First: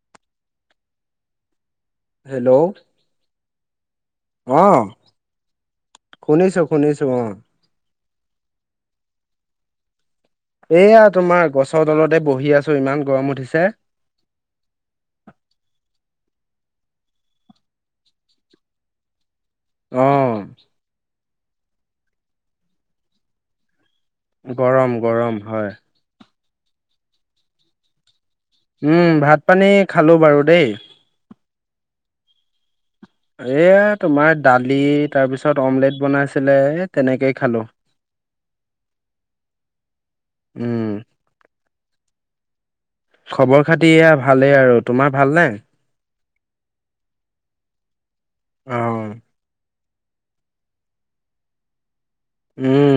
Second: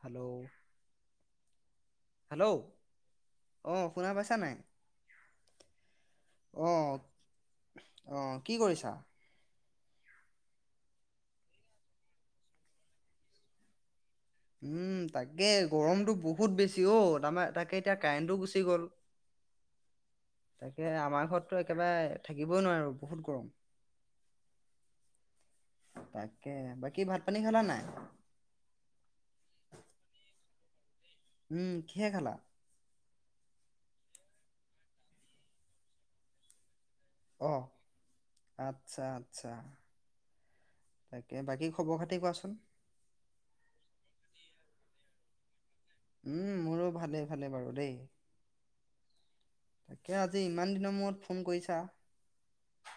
Hello. Hello অঁ' শুনা পাইছা নাই? অ শুনিছো শুনিছো অঁ'। অঁ' কি কৰিছা? এইয়া তোমাৰ গছৰ তলতে বহি আছো ইমান গৰম উঠিছে। উমঁ' তাকে, গৰমটো বহুত বেছি অ' তাৰমানে তাকে এতিয়া কাৰেণ্টো গুচি গ'ল। অ তাকে, আমাৰ ঘৰততো একেবাৰে থাকিবই নোৱাৰোঁ বহুত গৰম। গৰম গৰম হয়। তাকে, বাকী ভাত পানী খালা নাই! উমঁ' ভাত পানী খালো বাৰু দেই। উমঁ' কিহে খালা? এইয়া তোমাৰ দালি তাৰ পিছত অমলেট বনাইছিলে তেনেকেই খালো। আচ্ছা-আচ্ছা'। উম তাকে, বাকী খবৰ খাতি কোৱাচোন? খবৰ খাতি এয়া ভালেই আৰু। তোমাৰ ভাল নে? উমঁ' মোৰো ভালেই ভালে বাৰু দেই। অঁ। তাকে আজি ইমান দিনৰ মূৰত ফোন কৰিছা। উমঁ'।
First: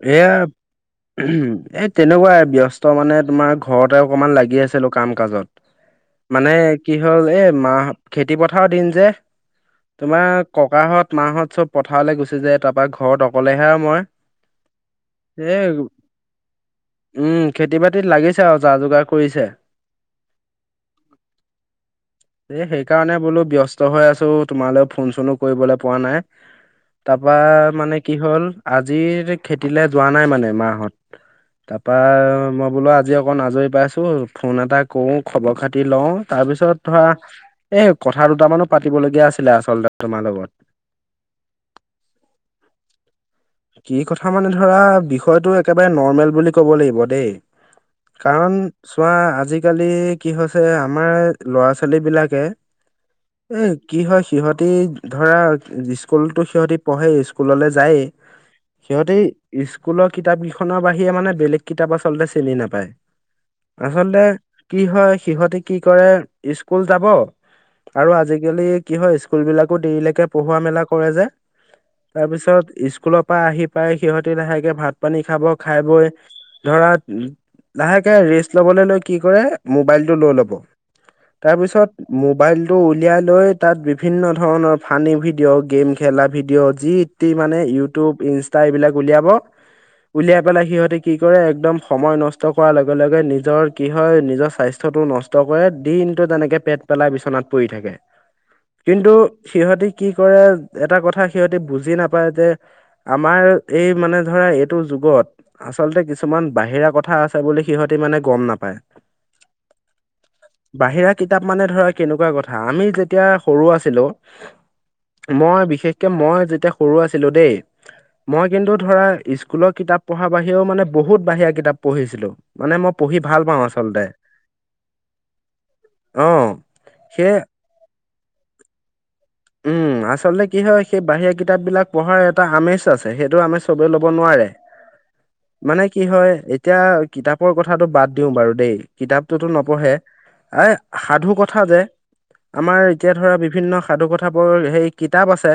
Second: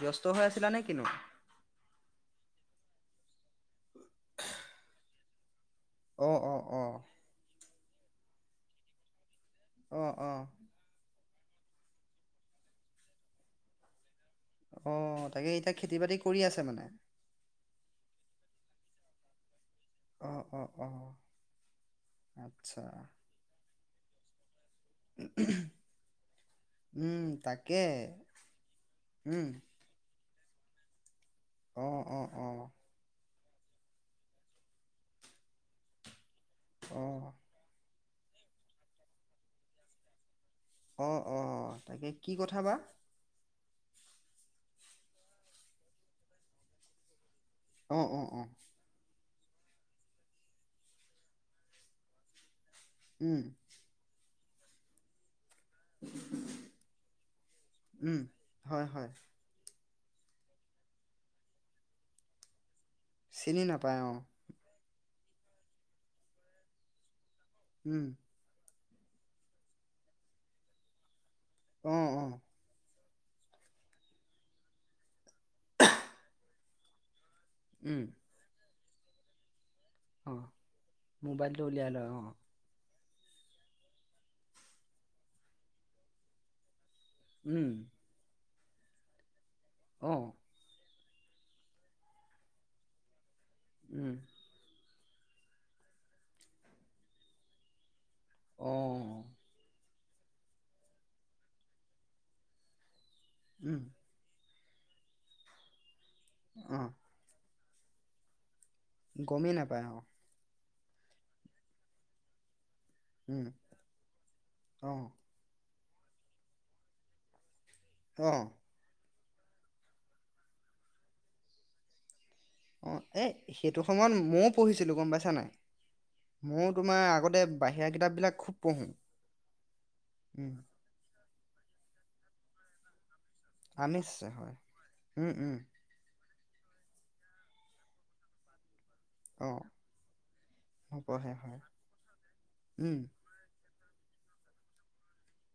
ব্যস্ত এইয়া হৈ আছিলা নে কিনো এ তেনেকুৱাই, ব্যস্ত মানে তোমাৰ ঘৰতে অকমান লাগি আছিলো কাম কাজত। অ মানে অ অ কি হ'ল এই মাহ, খেতি পথাৰৰ দিন যে, অ তোমাৰ অ ক ককাহঁত, মাহঁত চ'ব পথাৰলৈ গুচি যায় তাৰপৰা ঘৰত অকলেহে আৰু মই। অঁ' তাকে এতিয়া খেতি বাতি কৰি আছে মানে। উমঁ' খেতি বাতিত লাগিছে আৰু যা-যোগাৰ কৰিছে। অ', অ', অ', এ আচ্ছা, সেইকাৰণে বোলো ব্যস্ত হৈ আছো তোমালৈ ফোন-চোনো কৰিবলৈ পোৱা নাই তাৰ উম, পৰা তাকে, মানে কি হ'ল আজিৰ উম, ৱে যোৱা নাই মানে মাহত। তাৰ অ', পৰা অ', মই অ', বোলো আজি অকণ আজৰি পাইছো ফোন এটা কৰো খবৰ খাতি লওঁ তাৰপিছত ধৰা অ', এ কথা দুটামানো পাতিবলগীয়া আছিলে আচলতে তোমাৰ লগত অ অ তাকে কি কথা বা কি কথা মানে ধৰা বিষয়টো একেবাৰে নৰ্মেল বুলি কব লাগিব দেই অ', অ', অ', কাৰণ চোৱা আজিকালি কি হৈছে আমাৰ ল'ৰা ছোৱালী বিলাকে উম, এ কি হয় সিহতি ধৰা স্কুলতো সিহঁতি পঢ়ে স্কুললৈ যায়েই উম, হয়, হয়, সিহঁতে স্কুলৰ কিতাপ কেইখনৰ বাহিৰে মানে বেলেগ কিতাপ আচলতে চিনি নাপায় চিনি নাপায় অ', আচলতে কি হয় সিহঁতে কি কৰে স্কুল যাব উম, আৰু আজিকালি কি হয় স্কুল বিলাকো দেৰিলৈকে পঢ়োৱা মেলা কৰে যে অ', অ', তাৰপিছত স্কুলৰ পৰা আহি পাই সিহঁতি লাহেকে ভাত পানী খাব খাই বৈ ধৰা উম, লাহেকে ৰেচ লবলৈ লৈ কি কৰে অ', মোবাইলটো উলিয়াই লয় অ', মোবাইল [unintelligible] টো উলিয়াই লৈ তাত বিভিন্ন ধৰণৰ ফানী ভিডিঅ' গেম খেলা ভিডিঅ' জিত মানে উম, ইউটিউব ইনষ্টা এইবিলাক উলিয়াব অ', উলিয়াই পেলাই সিহঁ কি কৰে একদম সময় নষ্ট কৰাৰ লগে লগে নিজৰ কি উম, হয় নিজৰ স্বাস্থ্য সটো নষ্ট কৰে দিনটো তেনেকে পেট পেলাই বিচনাত পৰি থাকে কিন্তু অ', সিহঁতি কি কৰে এটা কথা সিহঁতি বুজি নাপায় যে আমাৰ উম, এই মানে ধৰা এইটো যুগত আচলতে কিছুমান অ', বাহিৰা কথা আছে বুলি সিহঁতি মানে গম নাপায় গমেই নাপায় অ বাহিৰা কিতাপ মানে ধৰা কেনেকুৱা কথা আমি যে যেতিয়া উম, সৰু আছিলো অ', মই বিশেষকে মই যেতিয়া সৰু আছিলো দেই মই অ', কিন্তু ধৰা স্কুলৰ কিতাপ পঢ়াৰ বাহিৰেও মানে বহুত বাহিৰা কিতাপ পঢ়িছিলো মানে মই অঁ পঢ়ি এই ভাল পাওঁ সেইটো আচলতে সময়ত ময়ো পঢ়িছিলোঁ গম পাইছা নাই অ ময়ো তোমাৰ সেই আগতে বাহিৰা কিতাপবিলাক খুব পঢ়োঁ উম আচলতে উম কি হয় সেই বাহিৰা কিতাপ বিলাক পঢ়াৰ এটা আমেজ আছে সেইটো আমেজ চবে ল'ব আছে নোৱাৰে হয় উম উম মানে কি হয় এতিয়া কিতাপৰ কথাটো বাদ দিওঁ বাৰু দেই কিতাপটোতো অ নপঢ়ে আ সাধু নপঢ়ে হয় কথা যে আমাৰ উম এতিয়া ধৰা বিভিন্ন সাধু কথাবোৰ সেই কিতাপ আছে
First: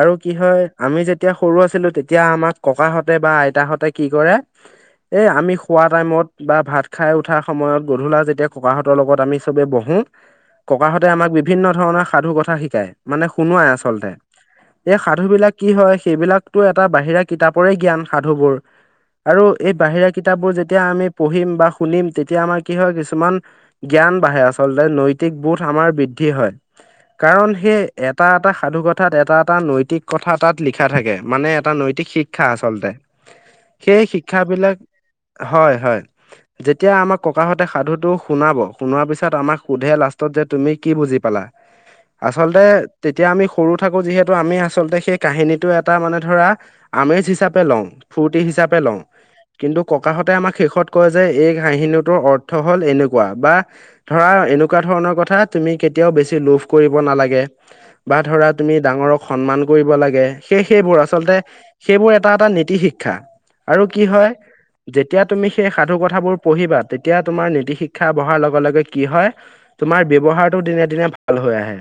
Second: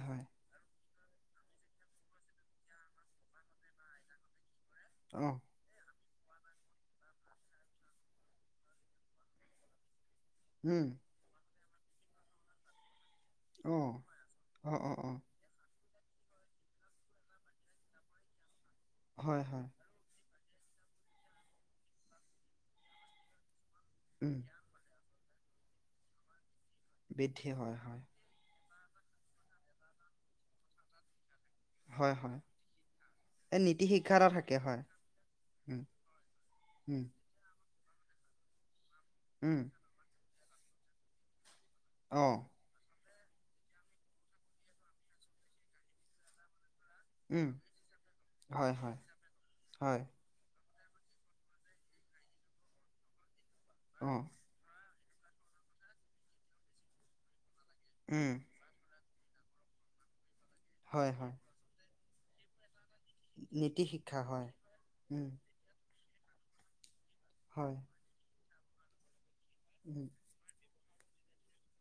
আৰু কি হয় আমি যেতিয়া সৰু আছিলো তেতিয়া আমাৰ ককাহঁতে বা আইতাহঁতে কি কৰে এ অ আমি খোৱা টাইমত বা ভাত খাই উঠাৰ সময়ত গধূলা যেতিয়া ককাহঁতৰ লগত আমি চবেই বহোঁ উম ককাহঁতে আমাক বিভিন্ন ধৰণৰ সাধু কথা শিকায় মানে শুনোৱাই অ আচলতে অ অ এই অ সাধু বিলাক কি হয় সেইবিলাকতো এটা বাহিৰা কিতাপৰে জ্ঞান সাধু বোৰ হয় আৰু হয় এই বাহিৰা কিতাপবোৰ যেতিয়া আমি পঢ়িম বা শুনিম তেতিয়া আমাৰ কি হয় কিছুমান জ্ঞান উম বাঢ়ে আছে আচলতে নৈতিক বোথ আমাৰ বৃদ্ধি হয় বৃদ্ধি কাৰণ হয় সেই হয় এটা এটা সাধুকথাত এটা এটা নৈতিক কথা তাত লিখা থাকে মানে এটা নৈতিক হয় হয় শিক্ষা আচলতে এই নীতি সেই এটা শিক্ষা থাকে বিলাক হয় হয় উম হয় যেতিয়া উম আমাক ককাহঁতে সাধুটো শুনাব শুনাৰ পিছত আমাক উম সোধে লাষ্টত যে তুমি কি বুজি পালা অ আচলতে তেতিয়া আমি সৰু থাকো যিহেতু আমি আচলতে সেই কাহিনীটো এটা মানে ধৰা আমেজ উম হিচাপে লওঁ ফূৰ্তি হয় হিচাপে হয় লওঁ কিন্তু হয় ককাহঁত আমাক শেষত কয় যে এই কাহিনীটোৰ অৰ্থ হ'ল এনেকুৱা বা অ ধৰা এনেকুৱা এনেকুৱা ধৰণৰ কথা তুমি কেতিয়াও বেছি লোভ কৰিব নালাগে বা উম ধৰা তুমি ডাঙৰক সন্মান কৰিব লাগে, সেই-সেইবোৰ হয় হয় আচলতে সেইবোৰ এটা এটা নীতি শিক্ষ নীতি আৰু কি শিক্ষা হয় যেতিয়া উম তুমি সেই সাধু কথাবোৰ পঢ়িবা তেতিয়া তোমাৰ নীতি হয় শিক্ষা শিক্ষা বহাৰ লগে লগে কি হয়? তুমাৰ উম ব্যয়ৱহাৰটো দিনে দিনে ভাল হৈ আহে।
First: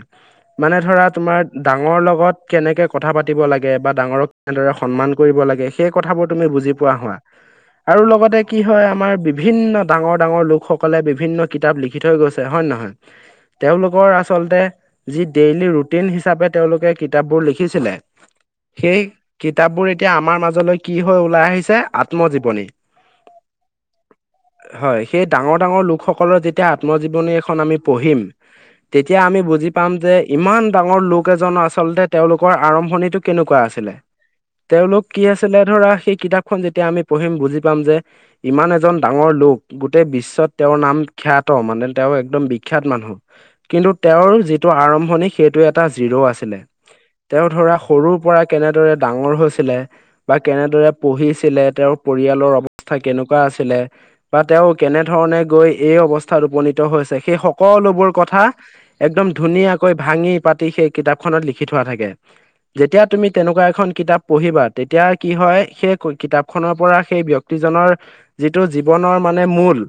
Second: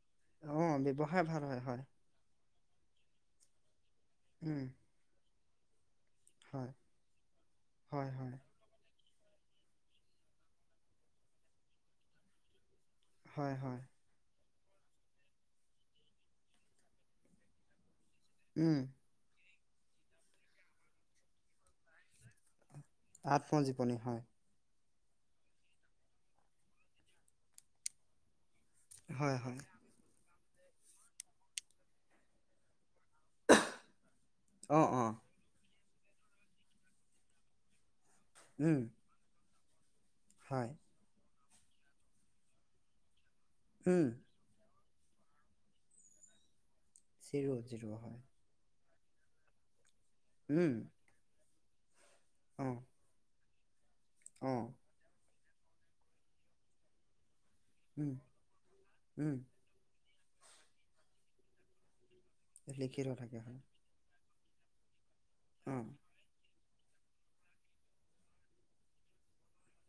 অ মানে ধৰা ব্যৱহাৰ তোমাৰ ভাল হয় হয় ডাঙৰ লগত কেনেকে কথা পাতিব লাগে বা ডাঙৰক উম কেনেদৰে সন্মান কৰিব লাগে সেই কথাবোৰ তুমি হয় বুজি পোৱা হোৱা আৰু হয় হয় লগতে কি হয় আমাৰ বিভিন্ন ডাঙৰ ডাঙৰ লোকসকলে বিভিন্ন কিতাপ লিখি থৈ গৈছে হয় নে নহয়? হয় হয় হয়। তেওঁলোকৰ আচলতে যি ডেইলি ৰুটিন হিচাপে তেওঁলোকে কিতাপবোৰ লিখিছিলে উম। সেই কিতাপবোৰ এতিয়া আমাৰ মাজলৈ কি হৈ ওলাই আহিছে আত্মজীৱনী। আত্মজীৱনী হয়। হয় সেই ডাঙৰ ডাঙৰ লোকসকলৰ যেতিয়া আত্মজীৱনী এখন আমি পঢ়িম তেতিয়া হয়, আমি হয়, বুজি পাম যে ইমান ডাঙৰ লোক এজ আচলতে তেওঁলোকৰ আৰম্ভণিটো কেনেকুৱা আছিলে অ', তেওঁলোক অ'। কি আছিলে ধৰা সেই কিতাপখন যেতিয়া আমি পঢ়িম বুজি পাম যে ইমান উম, এজন ডাঙৰ লোক, গোটেই বিশ্বত হয়, তেওঁৰ নাম খ্যাত মানে তেওঁৰ একদম বিখ্যাত মানুহ। কিন্তু উম, তেওঁৰ যিটো আৰম্ভণি সেইটো এটা জিৰ' আছিলে। তেওঁ জিৰ' ধৰা জিৰ' সৰুৰ হয়, পৰাই কেনেৰে ডাঙৰ হৈছিলে, বা উম, কেনেদৰে পঢ়িছিলে, তেওঁৰ পৰিয়ালৰ অ', অৱস্থা কেনেকুৱা আছিলে? বা তেওঁ অ', কেনেধৰণে গৈ এই অৱস্থাত উপনীত হৈছে সেই সকলোবোৰ উম, কথা একদম উম, ধুনীয়াকৈ ভাঙি-পাতি সেই কিতাপখনত লিখি থোৱা থাকে। যেতিয়া লিখিত তুমি থাকে হয়, তেনেকুৱা এখন কিতাপ পঢ়িবা তেতিয়া কি হয় অ', সেই কিতাপ খনৰ পৰা সেই ব্যক্তিজনৰ যিটো জীৱনৰ মানে মূল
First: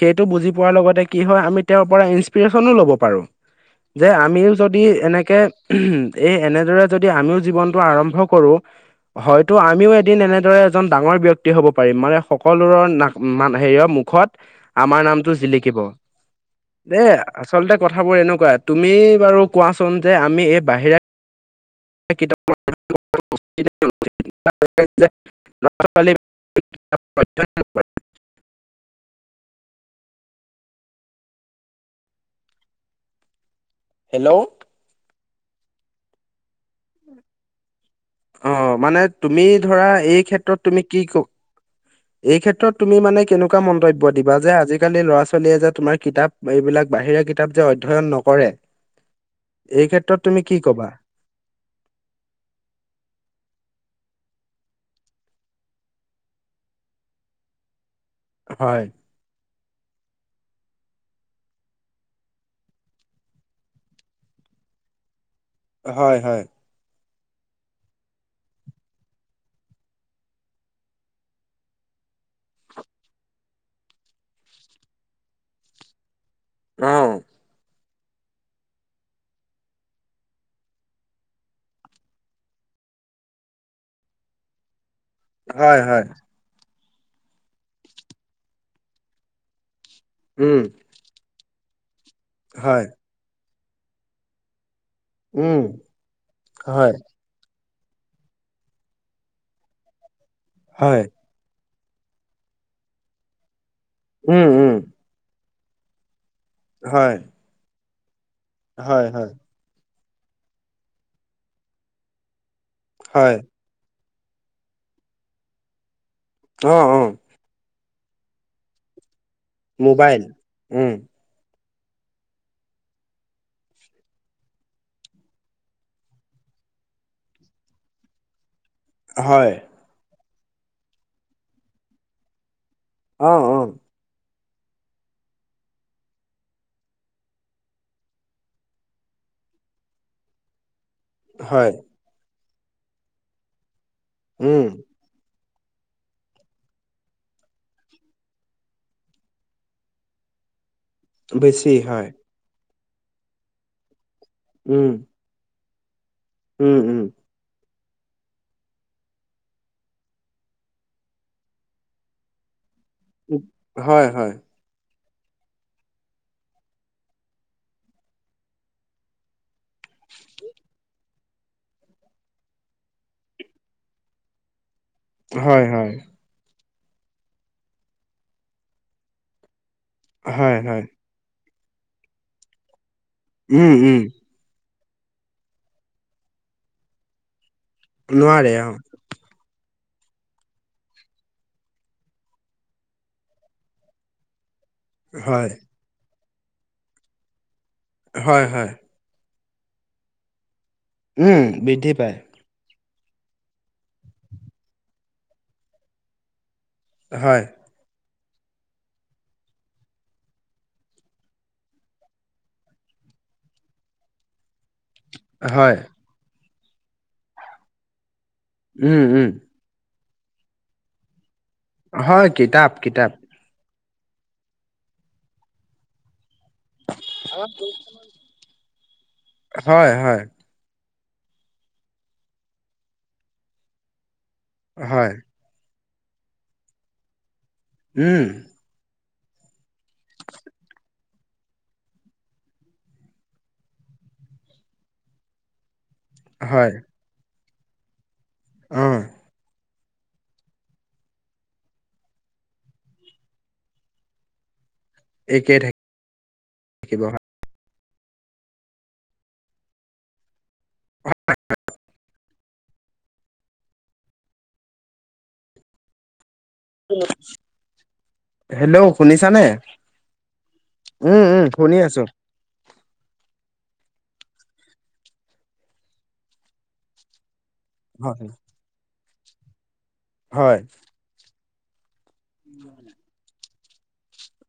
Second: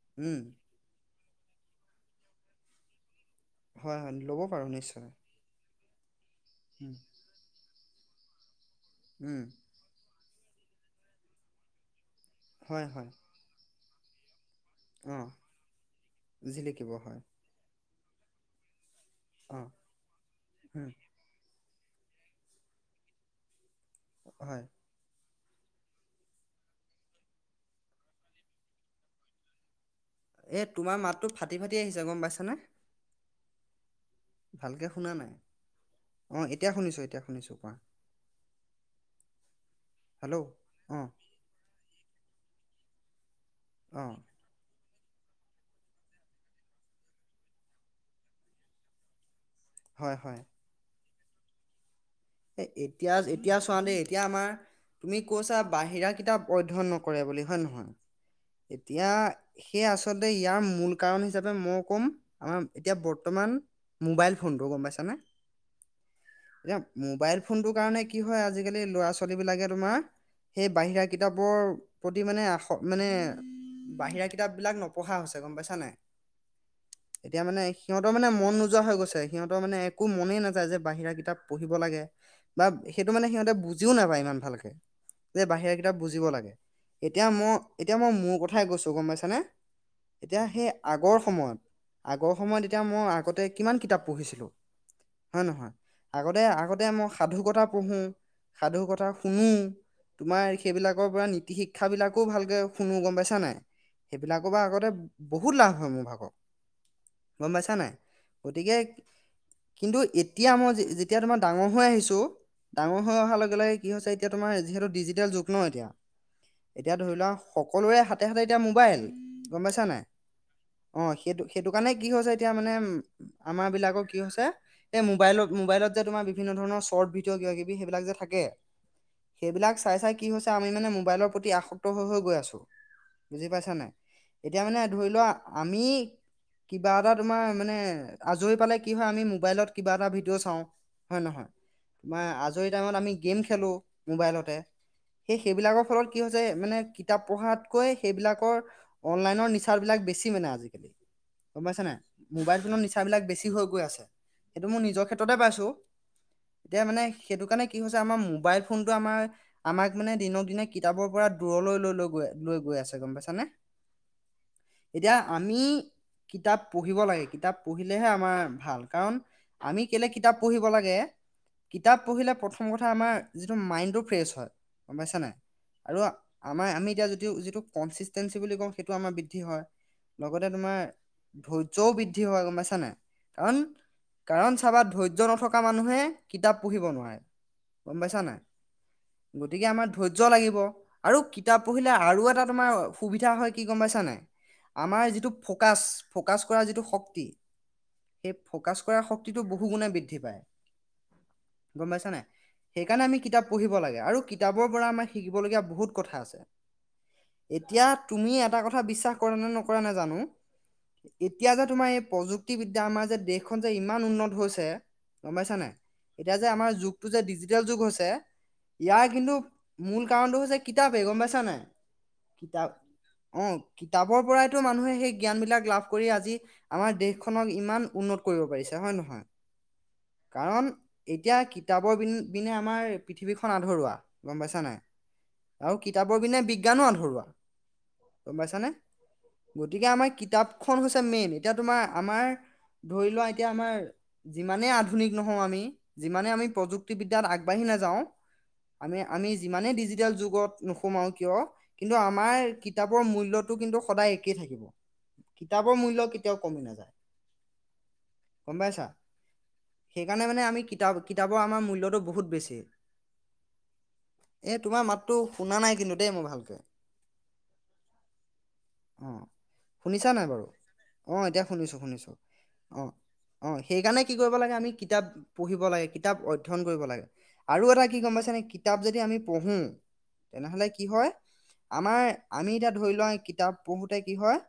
সেইটো উম, বুজি পোৱাৰ লগতে কি হয় আমি তেওঁৰ পৰা ইনসপ্ৰেশ্যনো ল'ব পাৰোঁ। হয়, যে হয়, ল'ব আমিও পাৰোঁ যদি নিশ্চয়, এনেকে এনেদৰে এই উম, যদি আমিও জীৱন আৰম্ভ কৰো। উম, হয়তো আমিও এদিন এনেদৰে এজন ডাঙৰ ব্য়ক্তি হ'ব পাৰিম মানে সকলোৰ হয়, না হয়, মা হেৰিয়ৰ মুখত আমাৰ অ', নামটো জিলিকিব। জিলিকিব দে হয়, আচলতে কথাবোৰ এনেকুৱা তুমি বাৰু অ'। কোৱাচোন যে আমি এই উম, বাহিৰা কিত হয়, [unintelligible] [unintelligible] এই তোমাৰ মাতটো ফাটি ফাটি আহিছে গম পাইছানে? হেল্ল'। ভালকৈ শুনা নাই। অ এতিয়া শুনিছোঁ এতিয়া শুনিছোঁ কোৱা। অ মানে তুমি ধৰা এই হেল্ল', ক্ষেত্ৰত তুমি কি অ', ক এই ক্ষেত্ৰত তুমি মানে কেনেকুৱা মন্তব্য অ', দিবা যে আজি আজিকালি ল'ৰা ছোৱালীয়ে যে তোমাৰ কিতাপ এইবিলাক বাহিৰা কিতাপ যে অধ্যয়ন নকৰে এই হয়, ক্ষেত্ৰত হয়। তুমি কি কবা? এ এতিয়া এতিয়া চোৱ দেই এতিয়া আমাৰ তুমি কৈছা বাহিৰা কিতাপ অধ্যয়ন নকৰে বুলি হয়ে নহয় হয়। এতিয়া সেয়ে আচলতে ইয়াৰ মূল কাৰণ হিচাপে মই ক'ম আমাৰ এতিয়া বৰ্তমান মোবাইল ফোনটো গম পাইছানে? হয় হয়। এতিয়া মোবাইল ফোনটোৰ কাৰণে কি হয় আজিকালি ল'ৰা ছোৱালী বিলাকে তোমাৰ সেই বাহিৰা কিতাপৰ প্ৰতি মানে আ মানে বাহিৰা কিতাপ বিলাক নপঢ়া হৈছে গ'ম পাইছা নে নাই? অহ এতিয়া মানে সিহঁতৰ মানে মন নোযোৱা হৈ গৈছে, সিহঁতৰ মানে একো মনেই নাযায় যে বাহিৰা কিতাপ পঢ়িব লাগে বা সেইটো মানে সিহঁতে বুজিও নাপায় ইমান ভালকে।। যে বাহিৰা হয় কিতাপ হয় বুজিব লাগে, এতিয়া মই এতিয়া মই মোৰ কথাই গৈছো গ'ম পাইছানে! এতিয়া উম সেই আগৰ সময়ত আগৰ সময়ত এতিয়া হয়। মই আগতে কিমান কিতাপ পঢ়িছিলোঁ হয় নে উম নহয়? আগতে আগতে হয়। মই সাধু কথা পঢ়োঁ, সাধু কথা শুনো, তোমাৰ হয় সেইবিলাকৰ পৰা নীতি শিক্ষ শিক্ষাবিলাকো ভালকৈ শুনো গম পাইছা নে নাই? উম সেইবিলাকৰ পৰা উম আগতে বহুত লাভ হয় মোৰ ভাগৰ। হয়। গ'ম পাইছা নে নাই? গতিকে হয় হয়। কিন্তু এতিয়া মই যেতিয়া তোমাৰ ডাঙৰ হৈ আহিছো ডাঙৰ হৈ হয় অহাৰ লগে লগে কি হৈছে এতিয়া তোমাৰ যিহেতু ডিজিটেল যুগ ন' এতিয়া অ এতিয়া অ ধৰি লোৱা সকলোৰে হাতে হাতে এতিয়া মোবাইল গম পাইছা নে নাই? মোবাইল উম অ' সেইটো সেইটো কাৰণে কি হৈছে এতিয়া মানে উ, আমাৰ বিলাকৰ কি হৈছে এই মোবাইলত মোবাইলত যে তোমাৰ বিভিন্ন ধৰণৰ শৰ্ট ভিডিঅ' কিবা কিবি সেইবিলাক যে থাকে হয়। সেইবিলাক চাই চাই কি হৈছে আমি মানে মোবাইলৰ প্ৰতি আসক্ত হৈ হৈ গৈ আছো অ বুজি অ পাইছ নে নাই? এতিয়া মানে ধৰি লোৱা আমি কিবা এটা তোমাৰ মানে আজৰি পালে কি হয়, আমি মোবাইলত কিবা এটা ভিডিঅ' চাওঁ। হয় নে নহয়? তোমাৰ আজৰি টাইমত আমি গেম খেলো মোবাইলতে। উম সেই সেইবিলাকৰ ফলত কি হৈছে মানে কিতাপ পঢ়াতকৈ সেইবিলাকৰ অনলাইনৰ নিচাৰ বিলাক বেছি মানে আজিকালি। গ'ম বেছি পাইছে নে নাই? হয়। মোবাইল ফোনৰ নিচাবিলাক বেছি হৈ গৈ আছে সেইটো মই উম নিজৰ ক্ষেত্ৰতে পাইছোঁ। উম এতিয়া উম মানে সেইটো কাৰণে কি হৈছে আমাৰ মোবাইল ফোনটো আমাৰ আমাক মানে দিনক দিনে কিতাপৰ পৰা দূৰলৈ লৈ লৈ গৈ লৈ গৈ আছে। গম পাইছা নে! হয় হয় এতিয়া আমি কিতাপ পঢ়িব লাগে কিতাপ পঢ়িলেহে আমাৰ ভাল কাৰণ, আমি কেলে কিতাপ পঢ়িব লাগে। কিতাপ পঢ়িলে প্ৰথম কথা আমাৰ যিটো মাইণ্ডটো ফ্ৰেছ হয়। গ'ম পাইছ নে নাই! হয় হয় আৰু আমাৰ আমি এতিয়া যিটো যিটো কনচিষ্টেঞ্চি বুলি কওঁ সেইটো আমাৰ বৃদ্ধি হয়, লগতে হয়, তোমাৰ হয়। ধৈৰ্যও বৃদ্ধি হয় গম পাইছানে নাই! কাৰণ উম, উম, কাৰণ, চাবাত ধৈৰ্য্য নথকা মানুহে কিতাপ পঢ়িব নোৱাৰে গম পাইছানে নাই? নোৱাৰে অ', গতিকে আমাৰ ধৈৰ্য লাগিব। আৰু কিতাপ পঢ়িলে আৰু এটা তোমাৰ সুবিধা হয় কি গ'ম পাইছা নে নাই? আমাৰ যিটো হয়, ফকাছ ফকাছ কৰা যিটো শক্তি সেই হয়, হয়। ফকাছ কৰা শক্তিটো বহু গুণে বৃদ্ধি পায়। উম। বৃদ্ধি গম পাইছা নে পায়। নাই? সেইকাৰণে আমি কিতাপ পঢ়িব লাগে আৰু কিতাপৰ পৰা আমাৰ শিকিবলগীয়া বহুত কথা আছে। হয়। এতিয়া তুমি এটা কথা বিশ্বাস কৰা নে নকৰা নেজানো। এতিয়া যে তোমাৰ এই প্ৰযুক্তিবদ্যা আমাৰ যে দেশখন যে ইমান উন্নত হৈছে। গম পাইছানে নাই! হয়, এতিয়া যে আমাৰ যুগটো যে ডিজিটেল যুগ হৈছে উম, ইয়াৰ উম, কিন্তু মূল কাৰণটো হৈছে কিতাপে গম পাইছা নে নাই? হয়, কিতাপ কিতাপ। অ', কিতাপৰ পৰাইতো মানুহে সেই জ্ঞান বিলাক লাভ কৰি আজি আমাৰ দেশখনক ইমান উন্নত কৰিব পাৰিছে হয় নে নহয়? হয় হয়। কাৰণ এতিয়া কিতাপৰ বি বিনে আমাৰ পৃথিৱীখন আধৰুৱা। গম পাইছা নাই হয়, আৰু কিতাপৰ পনে বিজ্ঞানো আধৰোৱা। উম, গম পাইছানে গতিকে আমাৰ কিতাপখন হৈছে মেইন এতিয়া তোমাৰ আমাৰ। ধৰি লোৱা এতিয়া আমাৰ যিমানে আ। আধুনিক নহও আমি যিমানে আমি হয়, প্ৰযুক্তিব বিদ্যাত আগবাঢ়ি নাযাওঁ। অ', আমি আমি যিমানে ডিজিটেল যুগত। নোখোমাও কিয় কিন্তু আমাৰ কিতাপৰ মূল্যটো কিন্তু সদায় একেই থাকে। একেই কিতাপৰ থাকি মূল্য কেতিয়াও কমি নাযায় থাকিব হয়। গম পাইছা? সেইকাৰণে মানে আমি কিতাপ কিতাপৰ আমাৰ মূল্যটো বহুত বেছি। এই তোমাৰ মাতটো শুনা নাই কিন্তু দেই মই ভালকে। উম। হেল্ল' অ শুনিছানে? শুনিছা নাই বাৰু অ উম উম এতিয়া শুনি শুনিছো আছোঁ। শুনিছো অ অ সেইকাৰণে কি কৰিব লাগে আমি কিতাপ পঢ়িব লাগে কিতাপ অধ্যয়ন কৰিব লাগে। আৰু এটা কি গম হয়, পাইছেনে কিতাপ যদি আমি পঢ়োঁ হয়, তেনেহ'লে কি হয় আমাৰ। আমি এতিয়া ধৰি লোৱা কিতাপ পঢ়োতে কি হয়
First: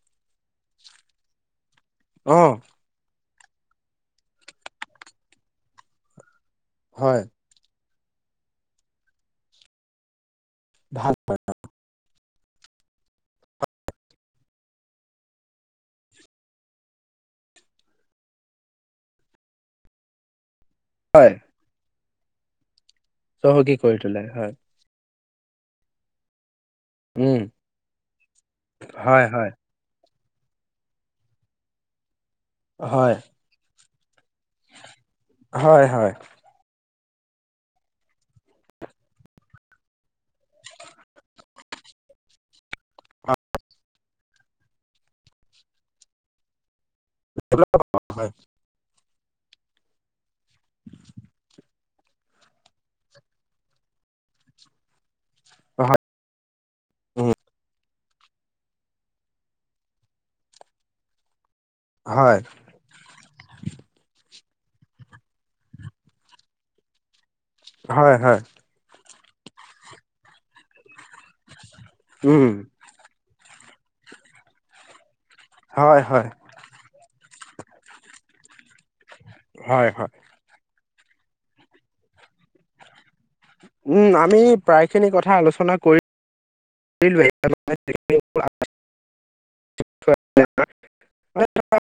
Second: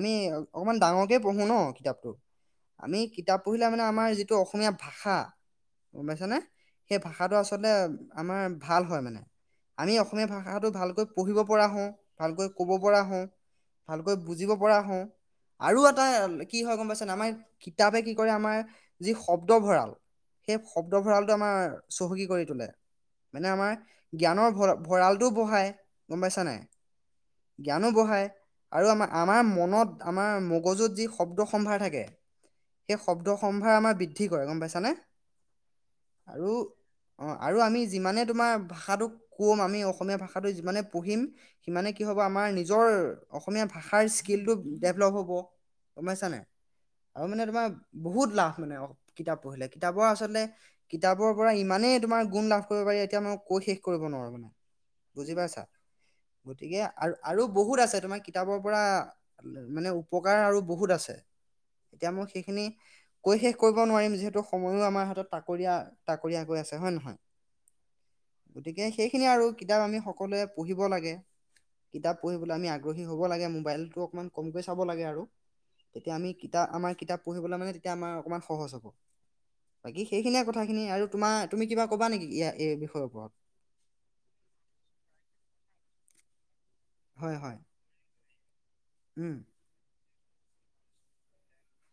আমি অকমান ডাঙৰকে পঢ়ো ন কিতাপটো? অ। আমি কিতাপ পঢ়িলে মানে আমাৰ যিটো অসমীয়া ভাষা গম পাইছ নে সেই হয়, ভাষাটো আচল। আচতে আমাৰ ভাল হয় মানে আমি অসমীয়া ভাষাটো ভালকৈ ভাল পঢ়িব পৰা হওঁ। ভালকৈ ক'ব পৰা হওঁ ভালকৈ বুজিব পৰা হওঁ। আৰু এটা কি হয় গম পাইছান আমাৰ কিতাপে কি কৰে আমাৰ। যি শব্দ ভঁৰাল সেই শব্দ হয়, ভঁৰালটো আমাৰ চহকী কৰি তোলে। মানে আমাৰ চহকী কৰি তোলে জ্ঞানৰ হয়, ভ ভঁৰালটোও বঢ়ায় গম পাইছা নাই? উম, জ্ঞানো বঢ়ায় আৰু আমাৰ হয়, আমাৰ হয়, মনত। আমাৰ মগজুত যি শব্দ সম্ভাৰ থাকে সেই হয়, শব্দ সম্ভাৰ আমাৰ। ঠিক কৰে গম পাইছানে হয়, হয়, আৰু। অঁ আৰু আমি যিমানে তোমাৰ ভাষাট কম আমি অসমীয়া ভাষাটো যিমানে পঢ়িম। সিমানে কি হ'ব আমাৰ নিজৰ অসমীয়া ভাষাৰ স্কিলটো ডেভলপ হ'ব। গম পাইছানাই আৰু মানে তোমাৰ বহুত হয়, লাভ মানে কিতাপ পঢ়িলে কিতাপৰ আচলতে। কিতাপৰ পৰা ইমানেই তোমাৰ গুণ লাভ কৰিব পাৰি এতিয়া মই কৈ শেষ কৰিব নোৱাৰো মানে। বুজি পাইছা, হয়, গতিকে আৰু উম, আৰু বহুত আছে তোমাৰ কি। কিতাপৰ পৰা মানে উপকাৰ আৰু বহুত আছে এতিয়া মই হয়, সেইখিনি। কৈ শেষ কৰিব নোৱাৰিম যিহেতু সময়ো আমাৰ হাতত তাকৰীয়া তাকৰীয়া গৈ আছে হয় নে নহয়? হয় হয়। গতিকে সেইখিনি আৰু কিতাপ আমি সকলোৱে পঢ়িব লাগে কিতাপ উম, পঢ়িবলৈ আমি আগ। আগ্ৰহী হ'ব লাগে ম'বাইলতটো অকণমান কমকৈ চাব লাগে আৰু হয়, তেতিয়া হয়, আমি কিতাপ আমাৰ কিতাপ পঢ়িবলৈ মানে। তেয়া আমাৰ অকমান সহজ হ'ব হয়, হয়। বাকি সেইখিনিয়ে কথাখিনি আৰু। তোমাৰ তুমি কিবা ক'বা নেকি ইয়াৰ এই বিষয়ৰ ওপৰত। উম আমি প্ৰায় খিনি কথা আলোচনা হয় হয় কৰিলোঁৱে। উম।